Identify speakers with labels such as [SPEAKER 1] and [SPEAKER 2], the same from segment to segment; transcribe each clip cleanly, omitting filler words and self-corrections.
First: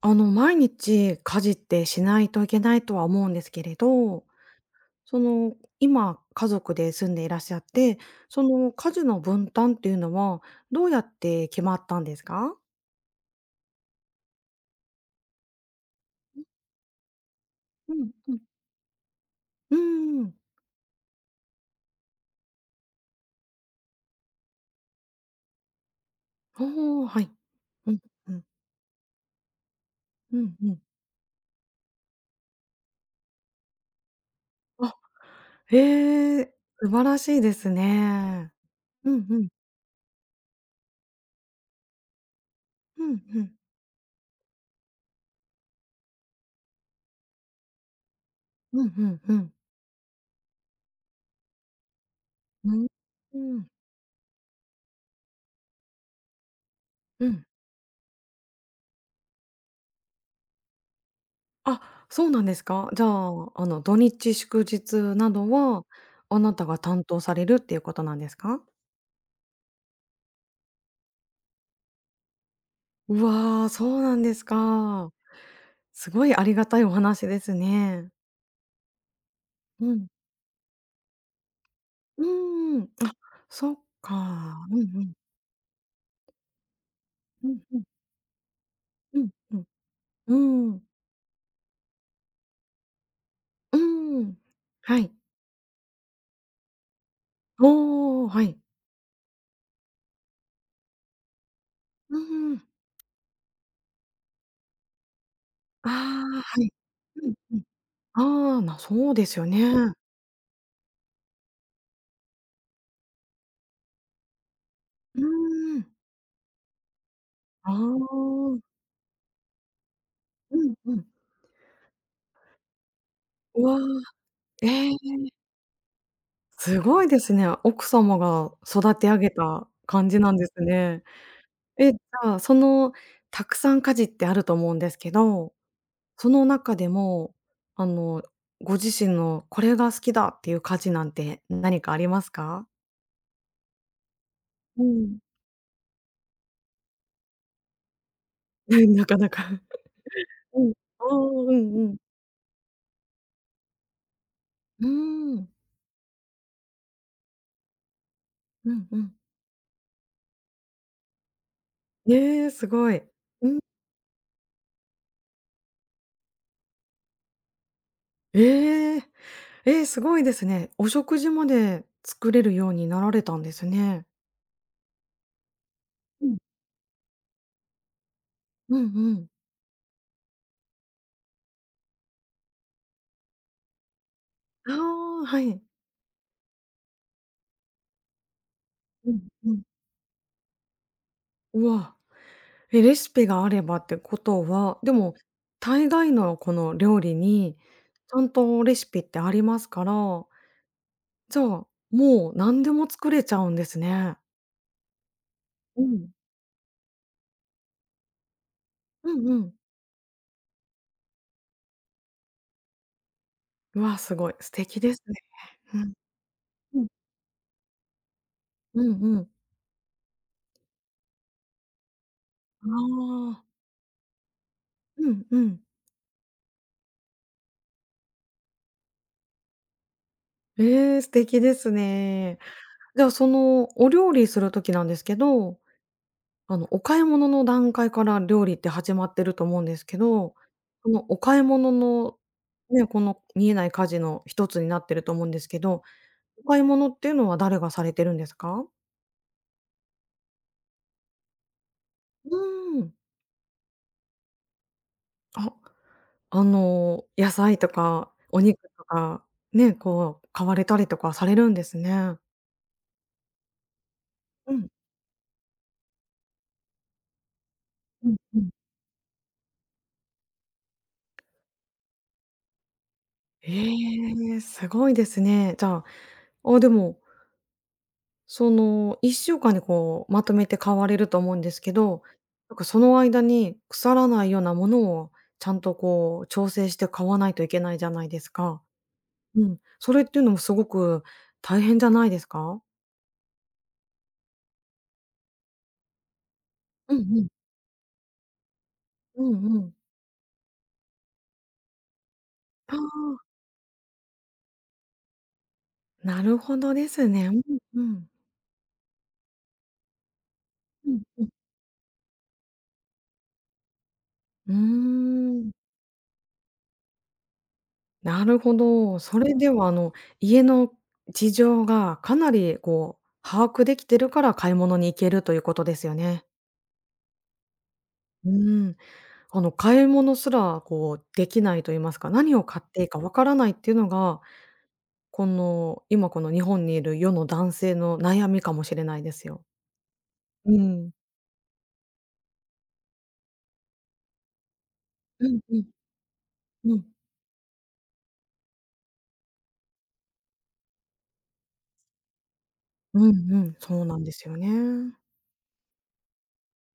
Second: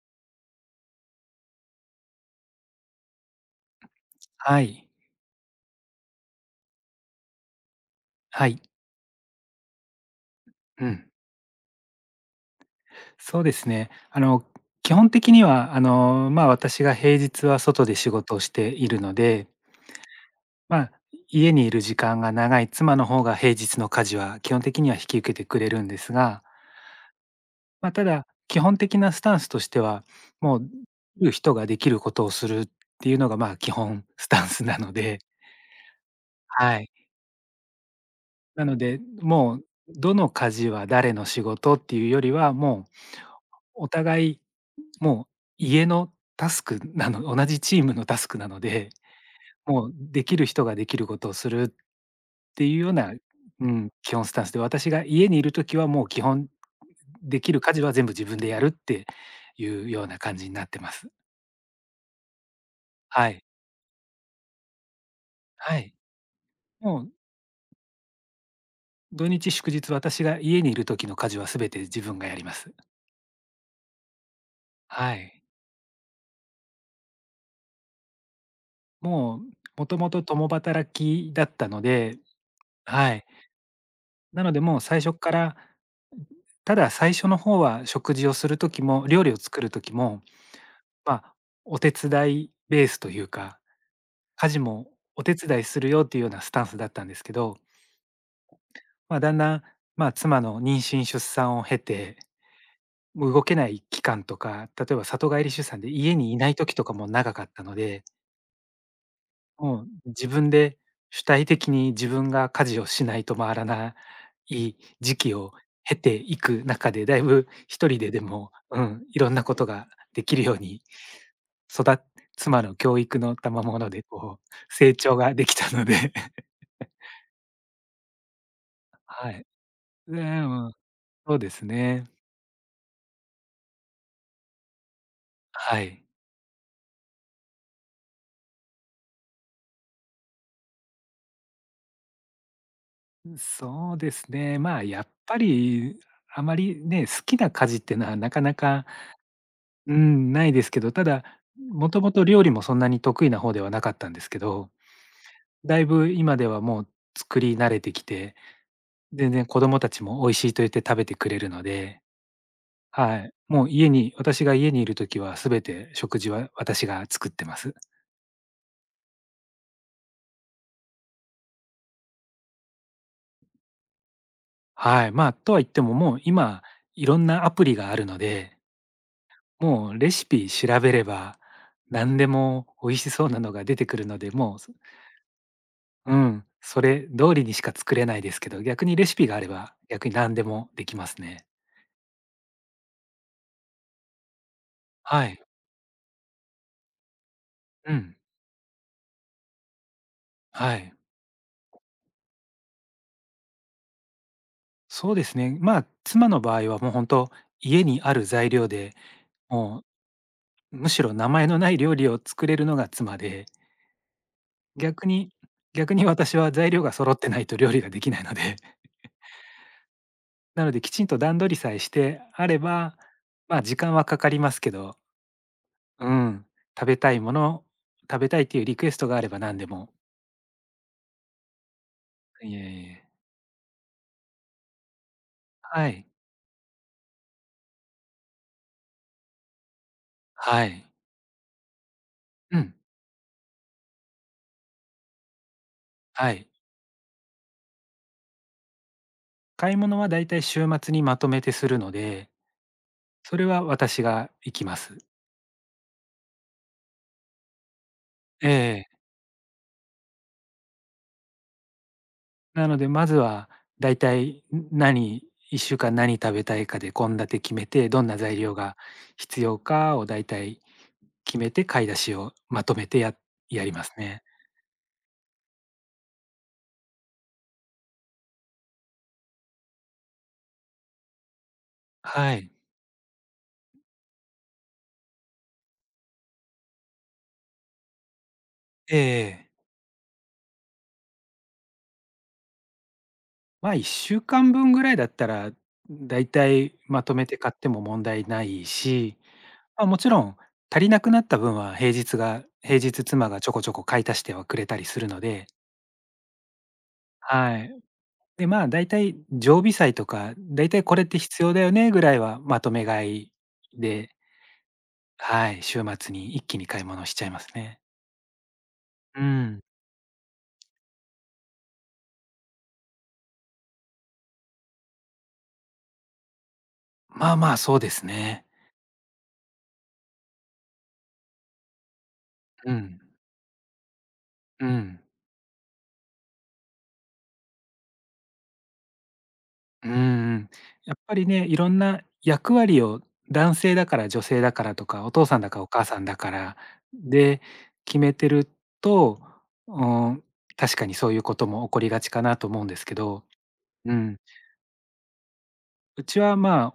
[SPEAKER 1] 毎日家事ってしないといけないとは思うんですけれど、
[SPEAKER 2] はい、
[SPEAKER 1] その、今家族で住んでいらっしゃって、そ
[SPEAKER 2] はい、
[SPEAKER 1] の家事の分担っていうのはど
[SPEAKER 2] う
[SPEAKER 1] うや
[SPEAKER 2] ん、
[SPEAKER 1] って決まったんですか？
[SPEAKER 2] そうですね。基本的には、私が平日は外
[SPEAKER 1] う
[SPEAKER 2] で仕
[SPEAKER 1] んう
[SPEAKER 2] 事
[SPEAKER 1] ん。
[SPEAKER 2] をしているので、
[SPEAKER 1] うーん。
[SPEAKER 2] まあ、家にいる時間が長い妻の方が平日の家事は基本的には引き受けてくれるんですが、
[SPEAKER 1] おーはい。うん、
[SPEAKER 2] ただ、
[SPEAKER 1] うん、
[SPEAKER 2] 基本的なスタンスとしては、
[SPEAKER 1] うん、
[SPEAKER 2] も
[SPEAKER 1] う
[SPEAKER 2] う、
[SPEAKER 1] ん。
[SPEAKER 2] いる人ができることをするっていうのが、基本スタンスなの
[SPEAKER 1] あ、
[SPEAKER 2] で。
[SPEAKER 1] へえ、
[SPEAKER 2] は
[SPEAKER 1] 素
[SPEAKER 2] い。
[SPEAKER 1] 晴らしいですね。
[SPEAKER 2] なので、
[SPEAKER 1] うんうん。
[SPEAKER 2] どの家事は誰の仕事っていうよりは、も
[SPEAKER 1] うんうん。
[SPEAKER 2] うお互い、もう家のタスクなの同じチームのタスクなの
[SPEAKER 1] う
[SPEAKER 2] で、
[SPEAKER 1] んうんうん。
[SPEAKER 2] もうできる人ができることをするってい
[SPEAKER 1] う
[SPEAKER 2] う
[SPEAKER 1] ん。
[SPEAKER 2] ような、
[SPEAKER 1] う
[SPEAKER 2] う
[SPEAKER 1] ん。
[SPEAKER 2] ん、基本スタンスで、私が家にいる時はもう基本
[SPEAKER 1] う
[SPEAKER 2] で
[SPEAKER 1] ん。
[SPEAKER 2] きる家事は全部自分でやるっていうような感じになってます。
[SPEAKER 1] あ、そうなんですか。じゃ
[SPEAKER 2] はい。
[SPEAKER 1] あ、土日祝日など
[SPEAKER 2] は
[SPEAKER 1] は、
[SPEAKER 2] い。
[SPEAKER 1] あなたが
[SPEAKER 2] も
[SPEAKER 1] 担
[SPEAKER 2] う
[SPEAKER 1] 当されるっていうことなんですか？
[SPEAKER 2] 土日祝日、私が家にいる時の家事は全て自分がやります。
[SPEAKER 1] うわー、そうなんですか。
[SPEAKER 2] はい。
[SPEAKER 1] すごいありがたいお話ですね。
[SPEAKER 2] もう、
[SPEAKER 1] う
[SPEAKER 2] もと
[SPEAKER 1] ん。
[SPEAKER 2] もと共働きだったので。
[SPEAKER 1] うーん。あ、
[SPEAKER 2] はい。
[SPEAKER 1] そっ
[SPEAKER 2] なので
[SPEAKER 1] か。う
[SPEAKER 2] も
[SPEAKER 1] ん
[SPEAKER 2] う
[SPEAKER 1] う
[SPEAKER 2] 最
[SPEAKER 1] ん。
[SPEAKER 2] 初からただ、最初の
[SPEAKER 1] うん
[SPEAKER 2] 方
[SPEAKER 1] うん。
[SPEAKER 2] は食事をする時も、
[SPEAKER 1] う
[SPEAKER 2] 料
[SPEAKER 1] ん
[SPEAKER 2] 理を
[SPEAKER 1] う
[SPEAKER 2] 作る時も、
[SPEAKER 1] ん。うん。
[SPEAKER 2] まあ、お手伝いベースというか、
[SPEAKER 1] うん。
[SPEAKER 2] 家事も
[SPEAKER 1] はい。
[SPEAKER 2] お手伝いするよっていうようなスタンスだったんですけど、
[SPEAKER 1] おお、はい。
[SPEAKER 2] だんだん、妻の妊娠出産を経て、
[SPEAKER 1] うん。
[SPEAKER 2] 動けない期間とか、例えば里帰り出産
[SPEAKER 1] あ
[SPEAKER 2] で家にい
[SPEAKER 1] あ、
[SPEAKER 2] ない
[SPEAKER 1] はい。
[SPEAKER 2] 時とかも
[SPEAKER 1] うん
[SPEAKER 2] 長かっ
[SPEAKER 1] う
[SPEAKER 2] たので、
[SPEAKER 1] ん。ああ、なそうですよ
[SPEAKER 2] もう
[SPEAKER 1] ね。
[SPEAKER 2] 自分で主体的に自分が家事をしないと回らない時
[SPEAKER 1] う
[SPEAKER 2] 期を
[SPEAKER 1] ーん。
[SPEAKER 2] 経ていく中で、だいぶ
[SPEAKER 1] あ
[SPEAKER 2] 一人でで
[SPEAKER 1] あ。
[SPEAKER 2] も、うん、いろんなことができるよ
[SPEAKER 1] う
[SPEAKER 2] う
[SPEAKER 1] ん
[SPEAKER 2] に、
[SPEAKER 1] うん。
[SPEAKER 2] 育だ妻の教育の
[SPEAKER 1] う
[SPEAKER 2] 賜
[SPEAKER 1] わ。
[SPEAKER 2] 物でこ
[SPEAKER 1] え
[SPEAKER 2] う成
[SPEAKER 1] え、
[SPEAKER 2] 長ができたので。
[SPEAKER 1] すごいですね。奥様が育て上げ
[SPEAKER 2] はい。
[SPEAKER 1] た感じ
[SPEAKER 2] で
[SPEAKER 1] なんです
[SPEAKER 2] ん、
[SPEAKER 1] ね。
[SPEAKER 2] そうです
[SPEAKER 1] え、じ
[SPEAKER 2] ね。
[SPEAKER 1] ゃあ、そのたくさん家事ってあると思うんですけど、
[SPEAKER 2] はい。
[SPEAKER 1] その中でも、あの、ご自身のこれが好きだっていう家事なんて何かありますか？
[SPEAKER 2] そうですね、
[SPEAKER 1] う
[SPEAKER 2] やっ
[SPEAKER 1] ん。
[SPEAKER 2] ぱり、あまりね、好きな家事っていうのはなかな か
[SPEAKER 1] なかなか。
[SPEAKER 2] うん、ない
[SPEAKER 1] う
[SPEAKER 2] です
[SPEAKER 1] ん。
[SPEAKER 2] けど、
[SPEAKER 1] あ
[SPEAKER 2] た
[SPEAKER 1] あ、
[SPEAKER 2] だ、
[SPEAKER 1] うんう
[SPEAKER 2] も
[SPEAKER 1] ん。
[SPEAKER 2] ともと料理もそんなに得意な方ではなかったんですけど、
[SPEAKER 1] うーん。
[SPEAKER 2] だいぶ今ではもう作り慣れてきて、
[SPEAKER 1] うんうん。
[SPEAKER 2] 全然子供たちも美味しいと言って食べてくれるので。
[SPEAKER 1] ええ、すごい。
[SPEAKER 2] はい。
[SPEAKER 1] うん。
[SPEAKER 2] もう私が家にいるときは全て食事は私が作ってます。
[SPEAKER 1] ええ。ええ、すごいですね。お食事まで作れるようになられたんですね。
[SPEAKER 2] はい。とは言ってももう今いろんなアプリがあるので、
[SPEAKER 1] うんうん。
[SPEAKER 2] もうレシピ調べれば何でも美味しそうなのが出てくるので、
[SPEAKER 1] ああ、はい。
[SPEAKER 2] うん、それ通りにしか作れないですけど、逆にレ
[SPEAKER 1] う
[SPEAKER 2] シ
[SPEAKER 1] ん
[SPEAKER 2] ピがあれ
[SPEAKER 1] うん。
[SPEAKER 2] ば、逆に何でもできますね。
[SPEAKER 1] うわ、え、レシピがあればってことは、でも、
[SPEAKER 2] はい。
[SPEAKER 1] 大概のこの料理に、
[SPEAKER 2] う
[SPEAKER 1] ち
[SPEAKER 2] ん。
[SPEAKER 1] ゃんとレシピってありますから、
[SPEAKER 2] はい。
[SPEAKER 1] じゃあ、もう何でも作れちゃうんですね。
[SPEAKER 2] そうですね。
[SPEAKER 1] うん。
[SPEAKER 2] 妻の場合はもう本当家にある材料で、
[SPEAKER 1] うんうん。
[SPEAKER 2] もうむしろ名前のない料理を作れるのが妻で、
[SPEAKER 1] うわ、すごい、素敵です
[SPEAKER 2] 逆
[SPEAKER 1] ね。
[SPEAKER 2] に
[SPEAKER 1] うん。
[SPEAKER 2] 逆に私は材
[SPEAKER 1] う
[SPEAKER 2] 料
[SPEAKER 1] ん
[SPEAKER 2] が揃ってないと料理ができないので、
[SPEAKER 1] うんうん。
[SPEAKER 2] なのできちんと段取りさえしてあれ
[SPEAKER 1] あ
[SPEAKER 2] ば、
[SPEAKER 1] あ、
[SPEAKER 2] 時間はかかりますけど、
[SPEAKER 1] うんうん。
[SPEAKER 2] うん、食べたいもの、食べたいっていうリクエストがあれば何でも。
[SPEAKER 1] ええ、素敵ですね。
[SPEAKER 2] いえい
[SPEAKER 1] じ
[SPEAKER 2] え。
[SPEAKER 1] ゃあ、そのお料理する時なんですけど
[SPEAKER 2] はい。
[SPEAKER 1] お買い物の段階から料理って始まってると思うんですけど、
[SPEAKER 2] はい。
[SPEAKER 1] そのお買い物の、
[SPEAKER 2] うん。
[SPEAKER 1] ね、この見えない家事の一つになってると思うんですけど、
[SPEAKER 2] は
[SPEAKER 1] お
[SPEAKER 2] い。
[SPEAKER 1] 買い物っていうのは誰がされてるんですか？
[SPEAKER 2] 買い物はだいたい週末にまとめてするの
[SPEAKER 1] う
[SPEAKER 2] で、
[SPEAKER 1] ーん。
[SPEAKER 2] それは私が行きます。
[SPEAKER 1] あ、野菜とかお
[SPEAKER 2] え
[SPEAKER 1] 肉と
[SPEAKER 2] え。
[SPEAKER 1] か、ね、こう買われたりとかされるんですね。
[SPEAKER 2] なので、まずはだいたい、
[SPEAKER 1] うん、
[SPEAKER 2] 何1週間何食べたいかで献立決めて、どん
[SPEAKER 1] うん
[SPEAKER 2] な材
[SPEAKER 1] うん。
[SPEAKER 2] 料が必要かをだいたい決めて、買い出しをまとめて
[SPEAKER 1] え
[SPEAKER 2] やりますね。
[SPEAKER 1] え、すごいですね。じゃあ、あ、でもその、1週間にこう、まとめて買われると思うんですけど、
[SPEAKER 2] はい。
[SPEAKER 1] なんかその間に腐らないようなものをちゃんとこう、調整して買わないといけないじゃないですか。
[SPEAKER 2] え
[SPEAKER 1] う
[SPEAKER 2] ええ
[SPEAKER 1] ん。それっていうのもすごく大変じゃないですか？
[SPEAKER 2] 1週間分ぐらいだったら、だいたい
[SPEAKER 1] うん
[SPEAKER 2] まと
[SPEAKER 1] う
[SPEAKER 2] め
[SPEAKER 1] ん。
[SPEAKER 2] て買っても問題ないし、
[SPEAKER 1] うんうん。
[SPEAKER 2] あ、もちろん、足りなくなった分は
[SPEAKER 1] あ
[SPEAKER 2] 平日
[SPEAKER 1] あ、
[SPEAKER 2] 妻がちょこちょこ買い足してはくれたりするので。
[SPEAKER 1] なるほどですね。うん
[SPEAKER 2] はい。
[SPEAKER 1] うん。
[SPEAKER 2] で、だいたい常備菜とか、だいたい
[SPEAKER 1] う
[SPEAKER 2] こ
[SPEAKER 1] ん
[SPEAKER 2] れって
[SPEAKER 1] うん。
[SPEAKER 2] 必要だよねぐらいはまとめ買いで、
[SPEAKER 1] うーん、
[SPEAKER 2] はい、週末に一気に買い物しちゃいますね。
[SPEAKER 1] なるほど。そ
[SPEAKER 2] う
[SPEAKER 1] れで
[SPEAKER 2] ん。
[SPEAKER 1] は家の事情がかなりこう、把握できてるから買い物に行けるということですよね。
[SPEAKER 2] まあまあ、そうです
[SPEAKER 1] う
[SPEAKER 2] ね。
[SPEAKER 1] ーん。買い物すら、こう、できないと言いますか、何を買っ
[SPEAKER 2] う
[SPEAKER 1] ていいか
[SPEAKER 2] ん、
[SPEAKER 1] わからないっていうのが、
[SPEAKER 2] うん。
[SPEAKER 1] この、今この日本にいる世の男性の悩みかもしれないですよ。
[SPEAKER 2] うんん。
[SPEAKER 1] うん。
[SPEAKER 2] やっぱりね、いろんな役割を男性だから女性だからとか、お父
[SPEAKER 1] う
[SPEAKER 2] さ
[SPEAKER 1] ん
[SPEAKER 2] んだ
[SPEAKER 1] う
[SPEAKER 2] か
[SPEAKER 1] ん、
[SPEAKER 2] お母さんだから
[SPEAKER 1] うん。
[SPEAKER 2] で決めてると、うん、確かにそういうことも起こりがちかなと思うんですけ
[SPEAKER 1] う
[SPEAKER 2] ど。
[SPEAKER 1] んうん、そう
[SPEAKER 2] う
[SPEAKER 1] なんで
[SPEAKER 2] ん。
[SPEAKER 1] すよね。
[SPEAKER 2] うちは、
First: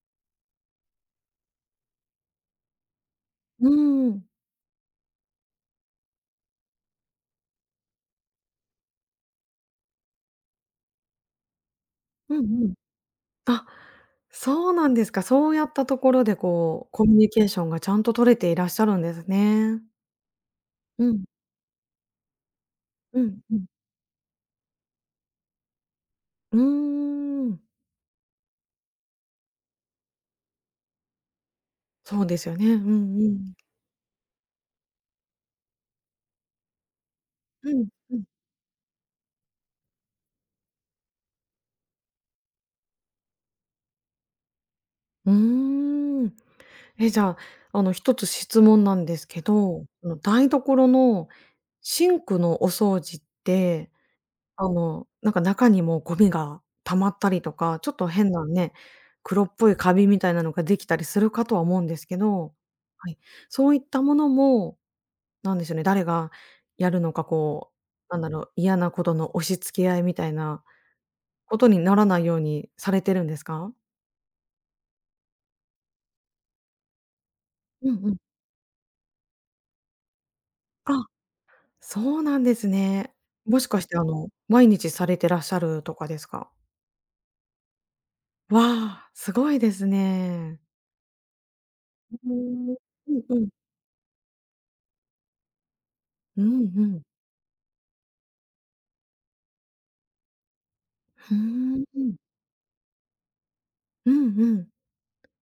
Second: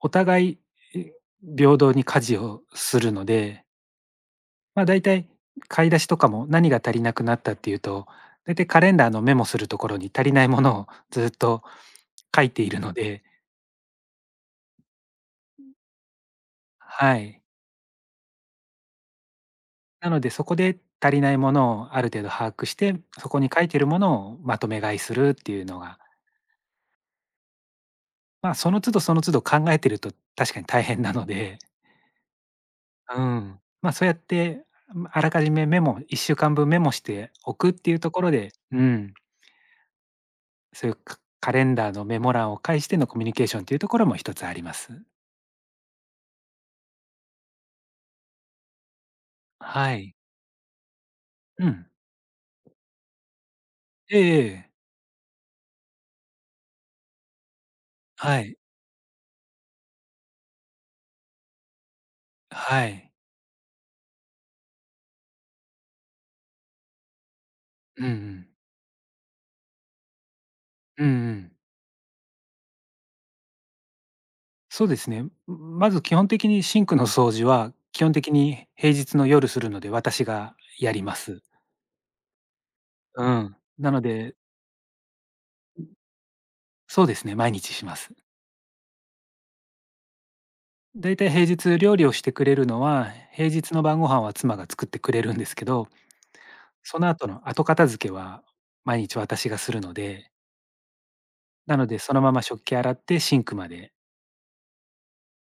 [SPEAKER 2] お互い、え、平等に家事をするので、
[SPEAKER 1] うん。
[SPEAKER 2] だいたい買い出しとかも何が足りなくなったっていうと、だいたいカレンダーのメモするところに足りないものをずっと
[SPEAKER 1] う
[SPEAKER 2] 書い
[SPEAKER 1] ん
[SPEAKER 2] て
[SPEAKER 1] う
[SPEAKER 2] い
[SPEAKER 1] ん。
[SPEAKER 2] るので、
[SPEAKER 1] あ、そうなんですか。そうやったところで、こう、コミュ
[SPEAKER 2] は
[SPEAKER 1] ニケ
[SPEAKER 2] い。
[SPEAKER 1] ーションがちゃんと取れていらっしゃるんですね。
[SPEAKER 2] なので、そこで
[SPEAKER 1] う
[SPEAKER 2] 足り
[SPEAKER 1] ん、
[SPEAKER 2] ないものをある程度把握して、
[SPEAKER 1] う
[SPEAKER 2] そ
[SPEAKER 1] ん、
[SPEAKER 2] こに
[SPEAKER 1] う
[SPEAKER 2] 書
[SPEAKER 1] ん。
[SPEAKER 2] いてるものをまとめ買いするっていうのが、
[SPEAKER 1] うーん。
[SPEAKER 2] その都度その都度考えてると確かに大変なので。
[SPEAKER 1] そうですよね。うん
[SPEAKER 2] う
[SPEAKER 1] うん。
[SPEAKER 2] ん。そうやって、あらかじめ1週間分メモしておくっ
[SPEAKER 1] うん、
[SPEAKER 2] ていうと
[SPEAKER 1] う
[SPEAKER 2] こ
[SPEAKER 1] ん。
[SPEAKER 2] ろで、うん、そういうカレンダーのメモ欄を介してのコミュニケーションっていうところも一つあります。
[SPEAKER 1] うーん。え、じゃあ、一つ質問なんですけど、
[SPEAKER 2] はい。
[SPEAKER 1] 台所の
[SPEAKER 2] うん。
[SPEAKER 1] シンクのお掃除って、
[SPEAKER 2] ええええ。
[SPEAKER 1] なんか中にもゴミが溜まったりとか、ちょっと変
[SPEAKER 2] は
[SPEAKER 1] な
[SPEAKER 2] い。
[SPEAKER 1] ね、黒っぽいカビみたいなのができたりするかとは思うんですけど、
[SPEAKER 2] は
[SPEAKER 1] は
[SPEAKER 2] い。
[SPEAKER 1] い、そういったものも、なんでしょうね、誰がやるのか、こう、
[SPEAKER 2] うんう
[SPEAKER 1] なんだろ
[SPEAKER 2] ん。
[SPEAKER 1] う、嫌なことの押し付け合いみたいな
[SPEAKER 2] うんうん。
[SPEAKER 1] ことにならないようにされてるんですか？
[SPEAKER 2] そうですね。まず基本的にシンクの掃除は、
[SPEAKER 1] う
[SPEAKER 2] 基
[SPEAKER 1] んう
[SPEAKER 2] 本
[SPEAKER 1] ん。
[SPEAKER 2] 的に平日の夜するので、私がやり
[SPEAKER 1] あ。
[SPEAKER 2] ます。
[SPEAKER 1] そうなんですね。
[SPEAKER 2] うん。
[SPEAKER 1] もしかし
[SPEAKER 2] な
[SPEAKER 1] て、
[SPEAKER 2] ので
[SPEAKER 1] 毎日されてらっしゃるとかですか？
[SPEAKER 2] そうですね、毎日します。
[SPEAKER 1] わあ、すごいですね。
[SPEAKER 2] だいたい平日料理をし
[SPEAKER 1] うー
[SPEAKER 2] てくれる
[SPEAKER 1] ん。う
[SPEAKER 2] のは、
[SPEAKER 1] んうん。
[SPEAKER 2] 平日の晩ご飯は妻が作ってくれるんですけど、
[SPEAKER 1] うんう
[SPEAKER 2] そ
[SPEAKER 1] ん。
[SPEAKER 2] の後の後片付けは毎日私がするので、
[SPEAKER 1] ふ
[SPEAKER 2] な
[SPEAKER 1] ー
[SPEAKER 2] のでその
[SPEAKER 1] ん。
[SPEAKER 2] まま食器洗ってシンクまで、
[SPEAKER 1] うんうん。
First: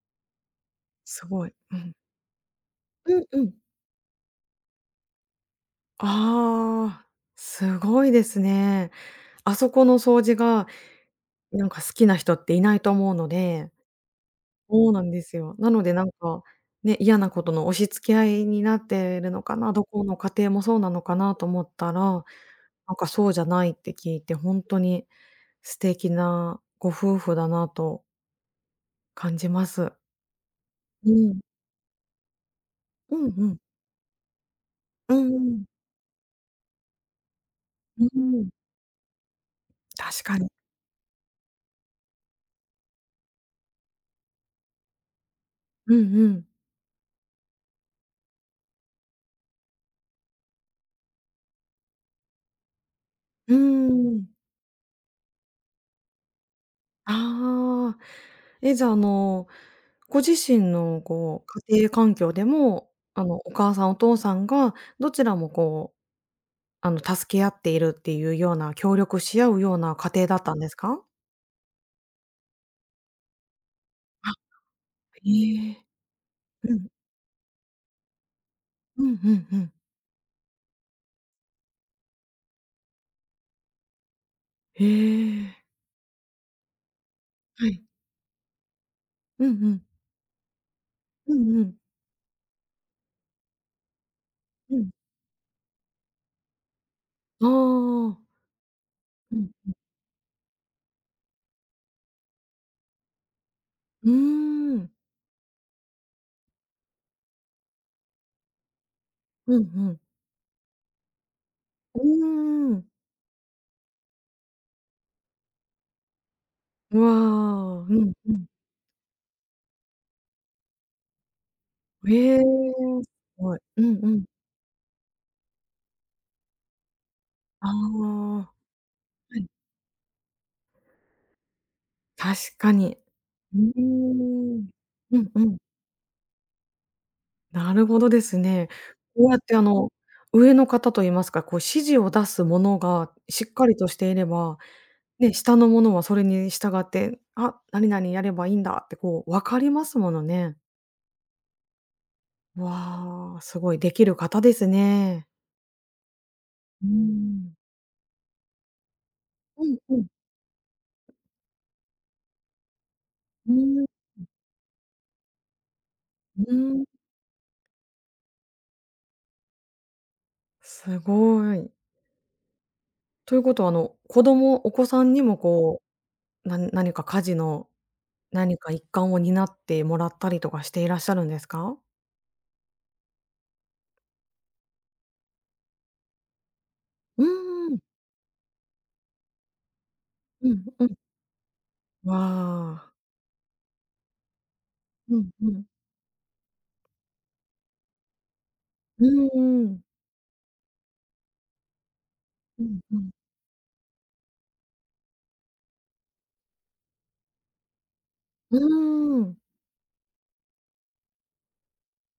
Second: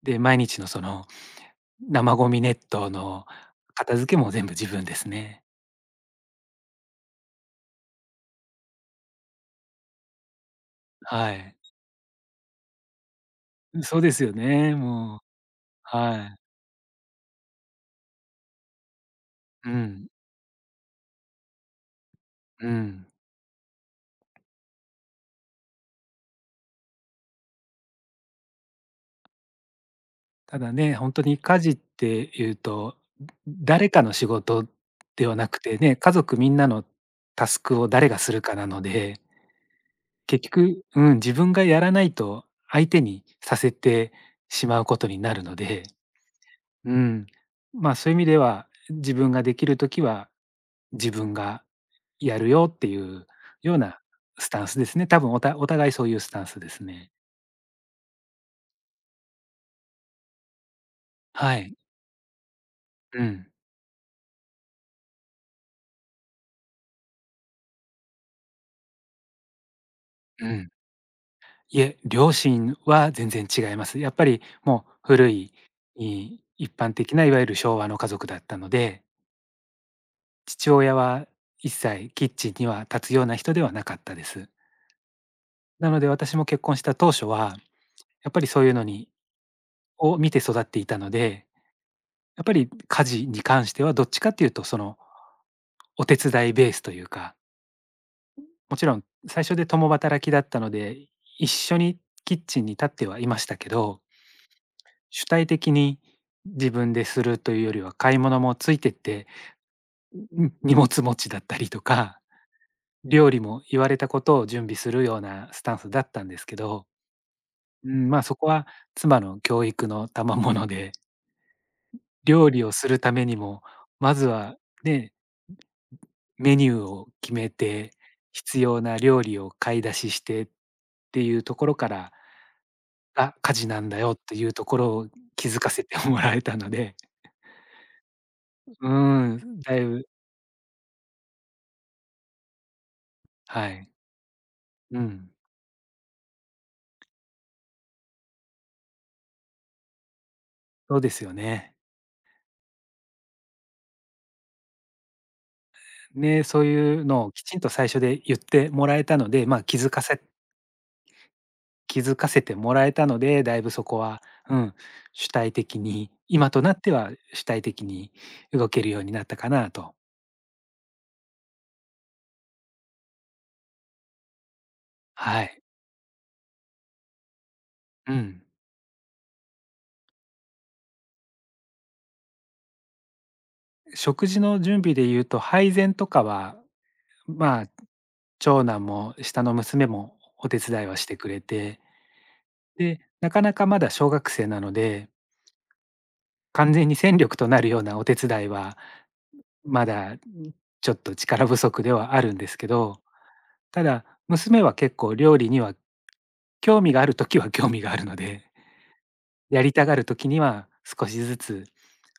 [SPEAKER 2] で、毎日のその
[SPEAKER 1] すごい。うん。
[SPEAKER 2] 生ゴミネット
[SPEAKER 1] うん
[SPEAKER 2] の
[SPEAKER 1] うん。
[SPEAKER 2] 片付けも全部自分ですね。
[SPEAKER 1] ああ、すごいですね。あそこの掃除が、
[SPEAKER 2] はい。
[SPEAKER 1] なんか好きな人っていないと思うので
[SPEAKER 2] そうですよね、
[SPEAKER 1] そうなん
[SPEAKER 2] もう。
[SPEAKER 1] ですよ。なのでなん
[SPEAKER 2] はい。
[SPEAKER 1] か、ね、嫌なことの押し付け合いになってるのか
[SPEAKER 2] う
[SPEAKER 1] な、どこ
[SPEAKER 2] ん、
[SPEAKER 1] の家庭もそうなのかなと思ったら
[SPEAKER 2] う
[SPEAKER 1] なんか
[SPEAKER 2] ん。
[SPEAKER 1] そうじゃないって聞いて、本当に素敵なご夫婦だなと感じます。
[SPEAKER 2] ただね、
[SPEAKER 1] う
[SPEAKER 2] 本当に
[SPEAKER 1] ん。
[SPEAKER 2] 家事っていうと、
[SPEAKER 1] うんうん。
[SPEAKER 2] 誰かの仕事
[SPEAKER 1] う
[SPEAKER 2] で
[SPEAKER 1] ん
[SPEAKER 2] は
[SPEAKER 1] う
[SPEAKER 2] なく
[SPEAKER 1] ん。
[SPEAKER 2] てね、家族みんなのタスクを
[SPEAKER 1] う
[SPEAKER 2] 誰がする
[SPEAKER 1] ん。
[SPEAKER 2] かなので、
[SPEAKER 1] 確か
[SPEAKER 2] 結
[SPEAKER 1] に。
[SPEAKER 2] 局、うん、自分がやらないと相手にさせてしまうことになるので、
[SPEAKER 1] うんうん。
[SPEAKER 2] うん、そういう意味では、自分ができる時は自分がやるよっていう
[SPEAKER 1] う
[SPEAKER 2] ような
[SPEAKER 1] ん。
[SPEAKER 2] スタンスですね。多分お互いそういうスタンスですね。
[SPEAKER 1] ああ。え、じゃあ、ご自身のこ
[SPEAKER 2] は
[SPEAKER 1] う、
[SPEAKER 2] い。
[SPEAKER 1] 家庭環境でも、
[SPEAKER 2] うん、
[SPEAKER 1] お母さんお父さんがどちらもこう、助け合っているっていうような、協力し合うような家庭だっ
[SPEAKER 2] う
[SPEAKER 1] たんで
[SPEAKER 2] ん。
[SPEAKER 1] すか？
[SPEAKER 2] いえ、両親は全然違います。やっぱ
[SPEAKER 1] あ、
[SPEAKER 2] りもう古い、
[SPEAKER 1] ええ。う
[SPEAKER 2] 一
[SPEAKER 1] ん。
[SPEAKER 2] 般的ないわゆる昭和の家族だったの
[SPEAKER 1] う
[SPEAKER 2] で、
[SPEAKER 1] んうんうん。
[SPEAKER 2] 父親は一切キッチンには立つような人ではなかったです。
[SPEAKER 1] へえ。
[SPEAKER 2] なので私も結婚した当初は、
[SPEAKER 1] はい。
[SPEAKER 2] やっぱりそういうのに
[SPEAKER 1] うんうん。
[SPEAKER 2] を見て育っていたの
[SPEAKER 1] う
[SPEAKER 2] で、
[SPEAKER 1] んうん。
[SPEAKER 2] やっぱり家事に関してはどっちかっていうと
[SPEAKER 1] う
[SPEAKER 2] そ
[SPEAKER 1] ん。
[SPEAKER 2] の、お手伝いベースというか、
[SPEAKER 1] ああ。
[SPEAKER 2] もちろん
[SPEAKER 1] う
[SPEAKER 2] 最
[SPEAKER 1] ん。
[SPEAKER 2] 初で共働きだったので、一緒にキッチンに立ってはいましたけど、
[SPEAKER 1] うーん。
[SPEAKER 2] 主体的に自分でするというよりは、買い物もついてって、
[SPEAKER 1] うんうん。
[SPEAKER 2] 荷物持ちだったりと
[SPEAKER 1] う
[SPEAKER 2] か、
[SPEAKER 1] ーん。
[SPEAKER 2] 料理も言われたことを準備するようなスタンスだったんですけど、
[SPEAKER 1] うう
[SPEAKER 2] うん、
[SPEAKER 1] んう
[SPEAKER 2] そ
[SPEAKER 1] ん。
[SPEAKER 2] こは妻の教育の賜物で、
[SPEAKER 1] ええ、
[SPEAKER 2] 料理をする
[SPEAKER 1] す
[SPEAKER 2] ために
[SPEAKER 1] ごい。
[SPEAKER 2] も、
[SPEAKER 1] うんう
[SPEAKER 2] ま
[SPEAKER 1] ん。
[SPEAKER 2] ずはね、メニューを決め
[SPEAKER 1] あ
[SPEAKER 2] て、
[SPEAKER 1] あ、
[SPEAKER 2] 必要な料
[SPEAKER 1] は
[SPEAKER 2] 理
[SPEAKER 1] い、
[SPEAKER 2] を買い出ししてっていうところから、
[SPEAKER 1] 確かに。
[SPEAKER 2] あ、家
[SPEAKER 1] うー
[SPEAKER 2] 事なんだよっていうと
[SPEAKER 1] ん。
[SPEAKER 2] ころを
[SPEAKER 1] うんう
[SPEAKER 2] 気
[SPEAKER 1] ん。
[SPEAKER 2] づかせてもらえたので、
[SPEAKER 1] なるほどですね。
[SPEAKER 2] う
[SPEAKER 1] こうやって
[SPEAKER 2] ん、だいぶ、
[SPEAKER 1] 上の方と言いますか、こう指示を出すものがしっか
[SPEAKER 2] は
[SPEAKER 1] りと
[SPEAKER 2] い。
[SPEAKER 1] していれば、
[SPEAKER 2] うん。
[SPEAKER 1] ね、下の者はそれに従って、あ、何々やればいいんだってこう分かりますものね。
[SPEAKER 2] そうですよね。
[SPEAKER 1] わあ、すごいできる方ですね。
[SPEAKER 2] ね、そう
[SPEAKER 1] うー
[SPEAKER 2] いうのをき
[SPEAKER 1] ん。
[SPEAKER 2] ちんと最初で言ってもらえたので、
[SPEAKER 1] うんうん。
[SPEAKER 2] 気づかせてもらえたので、
[SPEAKER 1] う
[SPEAKER 2] だいぶ
[SPEAKER 1] ー
[SPEAKER 2] そ
[SPEAKER 1] ん。
[SPEAKER 2] こは、うん、主体的に、
[SPEAKER 1] う
[SPEAKER 2] 今とな
[SPEAKER 1] ー
[SPEAKER 2] っ
[SPEAKER 1] ん、
[SPEAKER 2] ては主体的に動けるようになったかなと。
[SPEAKER 1] すごい。ということは、子供お子さんにも
[SPEAKER 2] はい。
[SPEAKER 1] こう、何か家事の
[SPEAKER 2] うん。
[SPEAKER 1] 何か一環を担ってもらったりとかしていらっしゃるんですか？
[SPEAKER 2] 食事の準備で言うと、配膳とかは、
[SPEAKER 1] うー
[SPEAKER 2] まあ、
[SPEAKER 1] ん、
[SPEAKER 2] 長男も下の娘も
[SPEAKER 1] う
[SPEAKER 2] お手
[SPEAKER 1] ん
[SPEAKER 2] 伝
[SPEAKER 1] う
[SPEAKER 2] い
[SPEAKER 1] ん。
[SPEAKER 2] はしてくれて、
[SPEAKER 1] わあ。
[SPEAKER 2] で、なかなかまだ小学生なので、
[SPEAKER 1] うんうん。
[SPEAKER 2] 完全に戦力となるようなお手伝いは
[SPEAKER 1] うんうん。
[SPEAKER 2] まだ、ちょっと力不足ではあるんです
[SPEAKER 1] う
[SPEAKER 2] け
[SPEAKER 1] んう
[SPEAKER 2] ど、
[SPEAKER 1] ん。
[SPEAKER 2] ただ、娘は結構料理には興味がある時は興味があるので、
[SPEAKER 1] う ーん。
[SPEAKER 2] やりたがる時には少しずつ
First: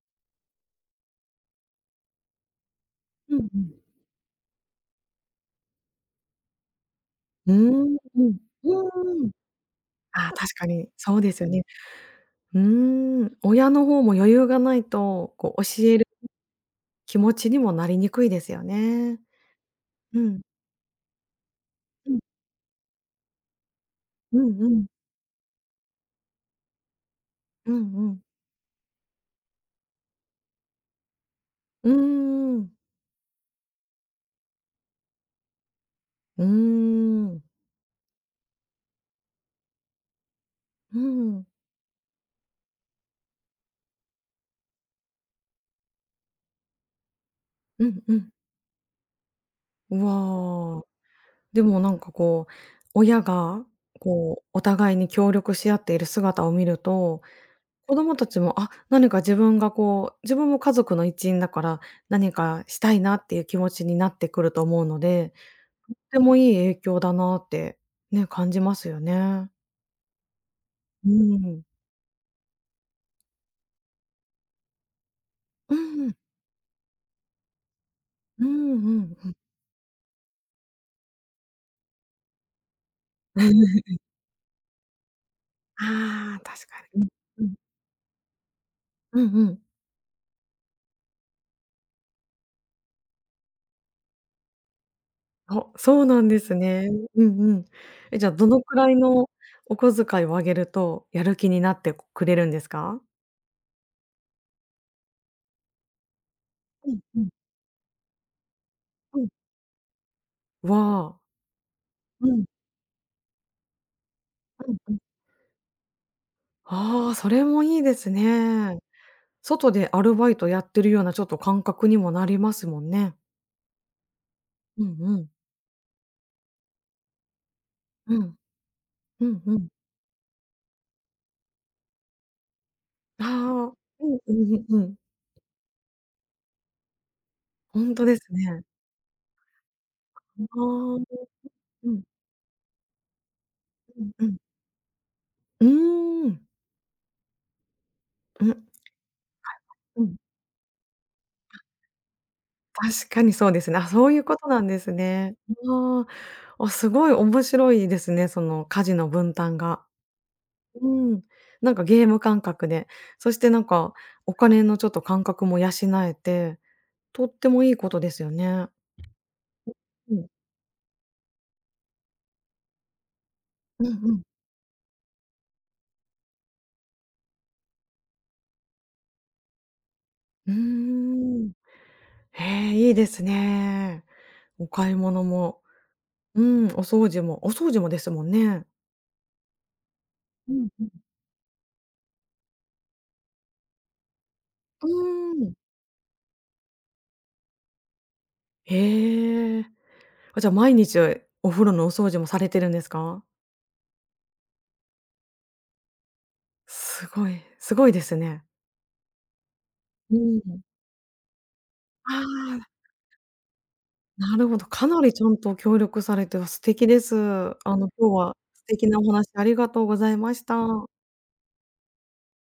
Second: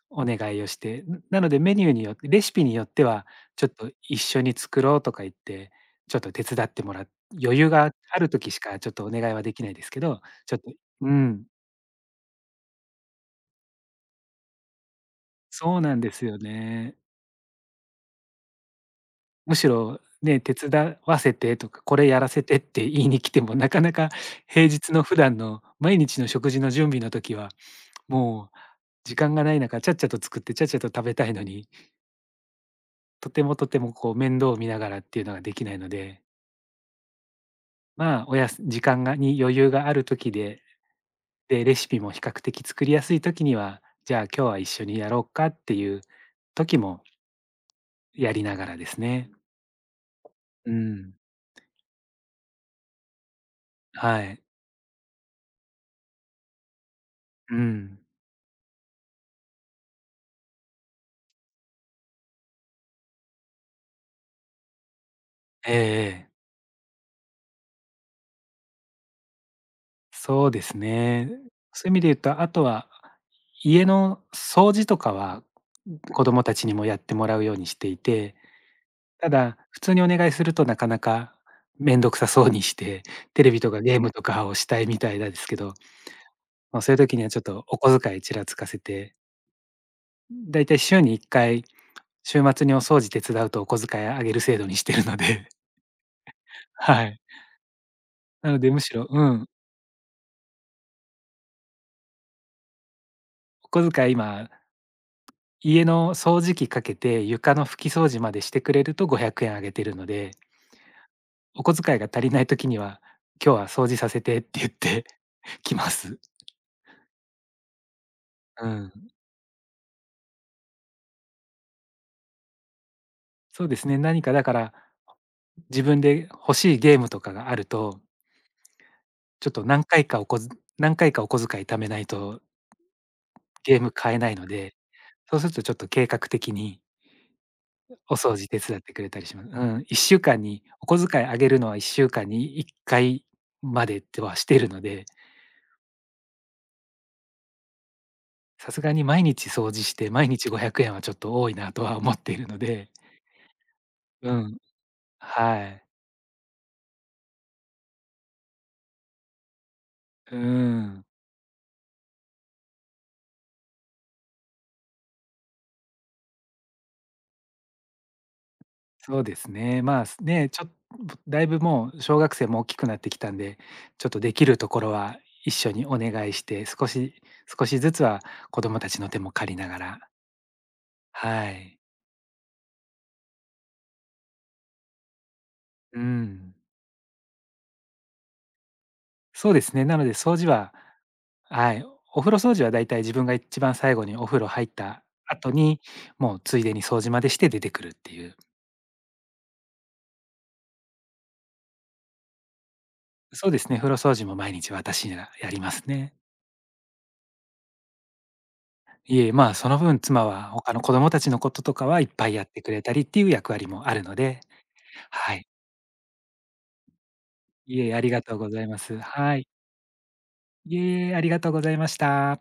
[SPEAKER 2] お願いをして、なのでメニューによってレシピによっては、
[SPEAKER 1] うんう
[SPEAKER 2] ちょっ
[SPEAKER 1] ん。
[SPEAKER 2] と一緒に作ろうとか言って、ちょっと手伝ってもらっ
[SPEAKER 1] うー
[SPEAKER 2] 余裕が
[SPEAKER 1] ん。
[SPEAKER 2] あ
[SPEAKER 1] う
[SPEAKER 2] る
[SPEAKER 1] ん、
[SPEAKER 2] 時しかちょっとお
[SPEAKER 1] うー
[SPEAKER 2] 願
[SPEAKER 1] ん。
[SPEAKER 2] いはできないですけど、
[SPEAKER 1] ああ、
[SPEAKER 2] ち
[SPEAKER 1] 確
[SPEAKER 2] ょっ
[SPEAKER 1] か
[SPEAKER 2] と
[SPEAKER 1] に
[SPEAKER 2] う
[SPEAKER 1] そうです
[SPEAKER 2] ん、
[SPEAKER 1] よね。うーん、親の方も余裕がないと、こう
[SPEAKER 2] そう
[SPEAKER 1] 教
[SPEAKER 2] な
[SPEAKER 1] え
[SPEAKER 2] ん
[SPEAKER 1] る
[SPEAKER 2] ですよね。
[SPEAKER 1] 気持ちにもなりにくいですよね。
[SPEAKER 2] むしろ
[SPEAKER 1] う
[SPEAKER 2] ね、
[SPEAKER 1] ん。
[SPEAKER 2] 手伝わせてとか、これ
[SPEAKER 1] うん。
[SPEAKER 2] やらせてって言いに来ても、なかなか
[SPEAKER 1] うん
[SPEAKER 2] 平
[SPEAKER 1] うん。
[SPEAKER 2] 日の普段の毎日の食事の準備の時は、
[SPEAKER 1] うんうん。
[SPEAKER 2] もう時間がない中、ちゃっちゃと作って、ちゃっちゃと食べたいのに、
[SPEAKER 1] うーん。
[SPEAKER 2] とてもとてもこう面倒を見ながらっていうのができないので、
[SPEAKER 1] うーん。
[SPEAKER 2] まあ、おやす時間がに余裕がある時で、
[SPEAKER 1] うん。
[SPEAKER 2] で、レシピも比較的作りやすい時には、じゃあ今日は一緒にやろうかっていう時も
[SPEAKER 1] うんうん。
[SPEAKER 2] やりながらですね。
[SPEAKER 1] う
[SPEAKER 2] う
[SPEAKER 1] わあ。
[SPEAKER 2] ん。
[SPEAKER 1] でもなんかこう、親が
[SPEAKER 2] はい。
[SPEAKER 1] こうお互いに協力し合っている姿を見ると、
[SPEAKER 2] う
[SPEAKER 1] 子
[SPEAKER 2] ん。
[SPEAKER 1] 供たちも、あ、何か自分がこう、自分も家族の一員だから、何かしたいなっていう気持ちになってくると思うので
[SPEAKER 2] え
[SPEAKER 1] とって
[SPEAKER 2] えええ
[SPEAKER 1] もいい影響だなって、ね、感じますよね。
[SPEAKER 2] そうです
[SPEAKER 1] う
[SPEAKER 2] ね。
[SPEAKER 1] ん。
[SPEAKER 2] そういう意味で言うと、あとは、家の掃除とかは、
[SPEAKER 1] うんうん。
[SPEAKER 2] 子供たちにもやってもらうようにしていて、
[SPEAKER 1] うんうんう
[SPEAKER 2] た
[SPEAKER 1] ん。
[SPEAKER 2] だ、普通にお願いするとなかなか面倒くさそうにして、テレビとか ゲームとかをしたいみたいなんですけど、
[SPEAKER 1] ああ、確か
[SPEAKER 2] まあ、そういう
[SPEAKER 1] に。
[SPEAKER 2] 時にはちょっ
[SPEAKER 1] うんうん。
[SPEAKER 2] とお小遣いちらつかせて、
[SPEAKER 1] うんうん。
[SPEAKER 2] だいたい週に1回、週末にお掃除手伝うとお小遣いあげる制度にしてるので、
[SPEAKER 1] あ、そうなんです ね。
[SPEAKER 2] はい。
[SPEAKER 1] うんうん。え、じゃあど
[SPEAKER 2] なの
[SPEAKER 1] の
[SPEAKER 2] で
[SPEAKER 1] く
[SPEAKER 2] む
[SPEAKER 1] ら
[SPEAKER 2] し
[SPEAKER 1] い
[SPEAKER 2] ろ、
[SPEAKER 1] のお小遣いをあげると、やる気になってくれるんですか？
[SPEAKER 2] お小遣い今家の掃除機か
[SPEAKER 1] う
[SPEAKER 2] け
[SPEAKER 1] んう
[SPEAKER 2] て
[SPEAKER 1] ん
[SPEAKER 2] 床の拭き掃除までしてくれると
[SPEAKER 1] うん。
[SPEAKER 2] 500円あげてるので、
[SPEAKER 1] わあ。
[SPEAKER 2] お小遣いが足
[SPEAKER 1] う
[SPEAKER 2] り
[SPEAKER 1] ん
[SPEAKER 2] な
[SPEAKER 1] う
[SPEAKER 2] い時には、今日は掃除させてって言っ
[SPEAKER 1] んうん。
[SPEAKER 2] て きます。
[SPEAKER 1] ああ、それもいいです
[SPEAKER 2] う
[SPEAKER 1] ね。
[SPEAKER 2] ん。
[SPEAKER 1] 外でアルバイトやってるようなちょっと感覚にもなりますもんね。
[SPEAKER 2] そうですね、何かだから、
[SPEAKER 1] うんうん。
[SPEAKER 2] 自分で欲しいゲームとかがあると、
[SPEAKER 1] うん。うん
[SPEAKER 2] ちょっ
[SPEAKER 1] う
[SPEAKER 2] と
[SPEAKER 1] ん。
[SPEAKER 2] 何回かおこず何回かお小遣い貯めないと
[SPEAKER 1] ああ。
[SPEAKER 2] ゲーム
[SPEAKER 1] う
[SPEAKER 2] 買
[SPEAKER 1] ん
[SPEAKER 2] えないの
[SPEAKER 1] うん
[SPEAKER 2] で、
[SPEAKER 1] うん
[SPEAKER 2] そうするとちょっと計画的に
[SPEAKER 1] ほんと
[SPEAKER 2] お
[SPEAKER 1] です
[SPEAKER 2] 掃除手
[SPEAKER 1] ね。
[SPEAKER 2] 伝ってくれたりします。うん、1週間
[SPEAKER 1] あ
[SPEAKER 2] にお小
[SPEAKER 1] あ。
[SPEAKER 2] 遣いあげるのは
[SPEAKER 1] う
[SPEAKER 2] 1
[SPEAKER 1] ん
[SPEAKER 2] 週間に1回まで
[SPEAKER 1] う
[SPEAKER 2] っ
[SPEAKER 1] ん
[SPEAKER 2] て
[SPEAKER 1] う
[SPEAKER 2] は
[SPEAKER 1] ん。
[SPEAKER 2] してるので
[SPEAKER 1] うーん。うん。
[SPEAKER 2] さすがに毎日掃除し
[SPEAKER 1] う
[SPEAKER 2] て、
[SPEAKER 1] ん。
[SPEAKER 2] 毎日500円はちょっと多いなとは思っているので、
[SPEAKER 1] 確かにそうですね。あ、そういう
[SPEAKER 2] う
[SPEAKER 1] こと
[SPEAKER 2] ん、
[SPEAKER 1] なんですね。
[SPEAKER 2] はい。
[SPEAKER 1] ああ。あ、すごい面白いですね、その家事の分担が。
[SPEAKER 2] うん、
[SPEAKER 1] うん。なんかゲーム感覚で、そしてなんかお金のちょっと感覚も養えて、とってもいいことですよね。
[SPEAKER 2] そうですね。まあ、
[SPEAKER 1] う
[SPEAKER 2] す
[SPEAKER 1] ん。
[SPEAKER 2] ね、ちょぶだいぶもう小学生も大きくなってきたんで、
[SPEAKER 1] うん
[SPEAKER 2] ちょっ
[SPEAKER 1] う
[SPEAKER 2] と
[SPEAKER 1] ん。
[SPEAKER 2] できるところは一緒にお願いして、少しずつは子供たちの手も借りながら、
[SPEAKER 1] うー
[SPEAKER 2] は
[SPEAKER 1] ん。
[SPEAKER 2] い。
[SPEAKER 1] へえ、いいですね。お買い物も
[SPEAKER 2] う
[SPEAKER 1] う
[SPEAKER 2] ん。
[SPEAKER 1] ん、お掃除もお掃除もですもんね。
[SPEAKER 2] そうですね、なので掃除
[SPEAKER 1] うん
[SPEAKER 2] は
[SPEAKER 1] うん。
[SPEAKER 2] はい、お風呂掃除はだいたい自分が一番最後にお風呂入っ
[SPEAKER 1] う
[SPEAKER 2] た
[SPEAKER 1] ー
[SPEAKER 2] 後
[SPEAKER 1] ん。
[SPEAKER 2] に、もうついでに掃除までして出てくるっていう。
[SPEAKER 1] へえ。あ、じゃ、毎日お風呂のお掃除もされてるんですか？
[SPEAKER 2] そうですね、風呂掃除も毎日私がやりますね。
[SPEAKER 1] すごい、すごいですね。
[SPEAKER 2] いえ、まあ、その分、
[SPEAKER 1] う
[SPEAKER 2] 妻は
[SPEAKER 1] ん。
[SPEAKER 2] 他の子供たちのこととかはいっ
[SPEAKER 1] あ
[SPEAKER 2] ぱいやって
[SPEAKER 1] あ、
[SPEAKER 2] くれたりっていう役割もあるの
[SPEAKER 1] な
[SPEAKER 2] で、
[SPEAKER 1] るほど。かなりちゃ
[SPEAKER 2] は
[SPEAKER 1] ん
[SPEAKER 2] い。
[SPEAKER 1] と協力されて、わ、素敵です。
[SPEAKER 2] いえ、あ
[SPEAKER 1] 今
[SPEAKER 2] り
[SPEAKER 1] 日
[SPEAKER 2] が
[SPEAKER 1] は
[SPEAKER 2] とうござ
[SPEAKER 1] 素
[SPEAKER 2] いま
[SPEAKER 1] 敵
[SPEAKER 2] す。
[SPEAKER 1] なお話
[SPEAKER 2] は
[SPEAKER 1] あ
[SPEAKER 2] い。
[SPEAKER 1] りがとうございまし
[SPEAKER 2] い
[SPEAKER 1] た。
[SPEAKER 2] え、ありがとうございました。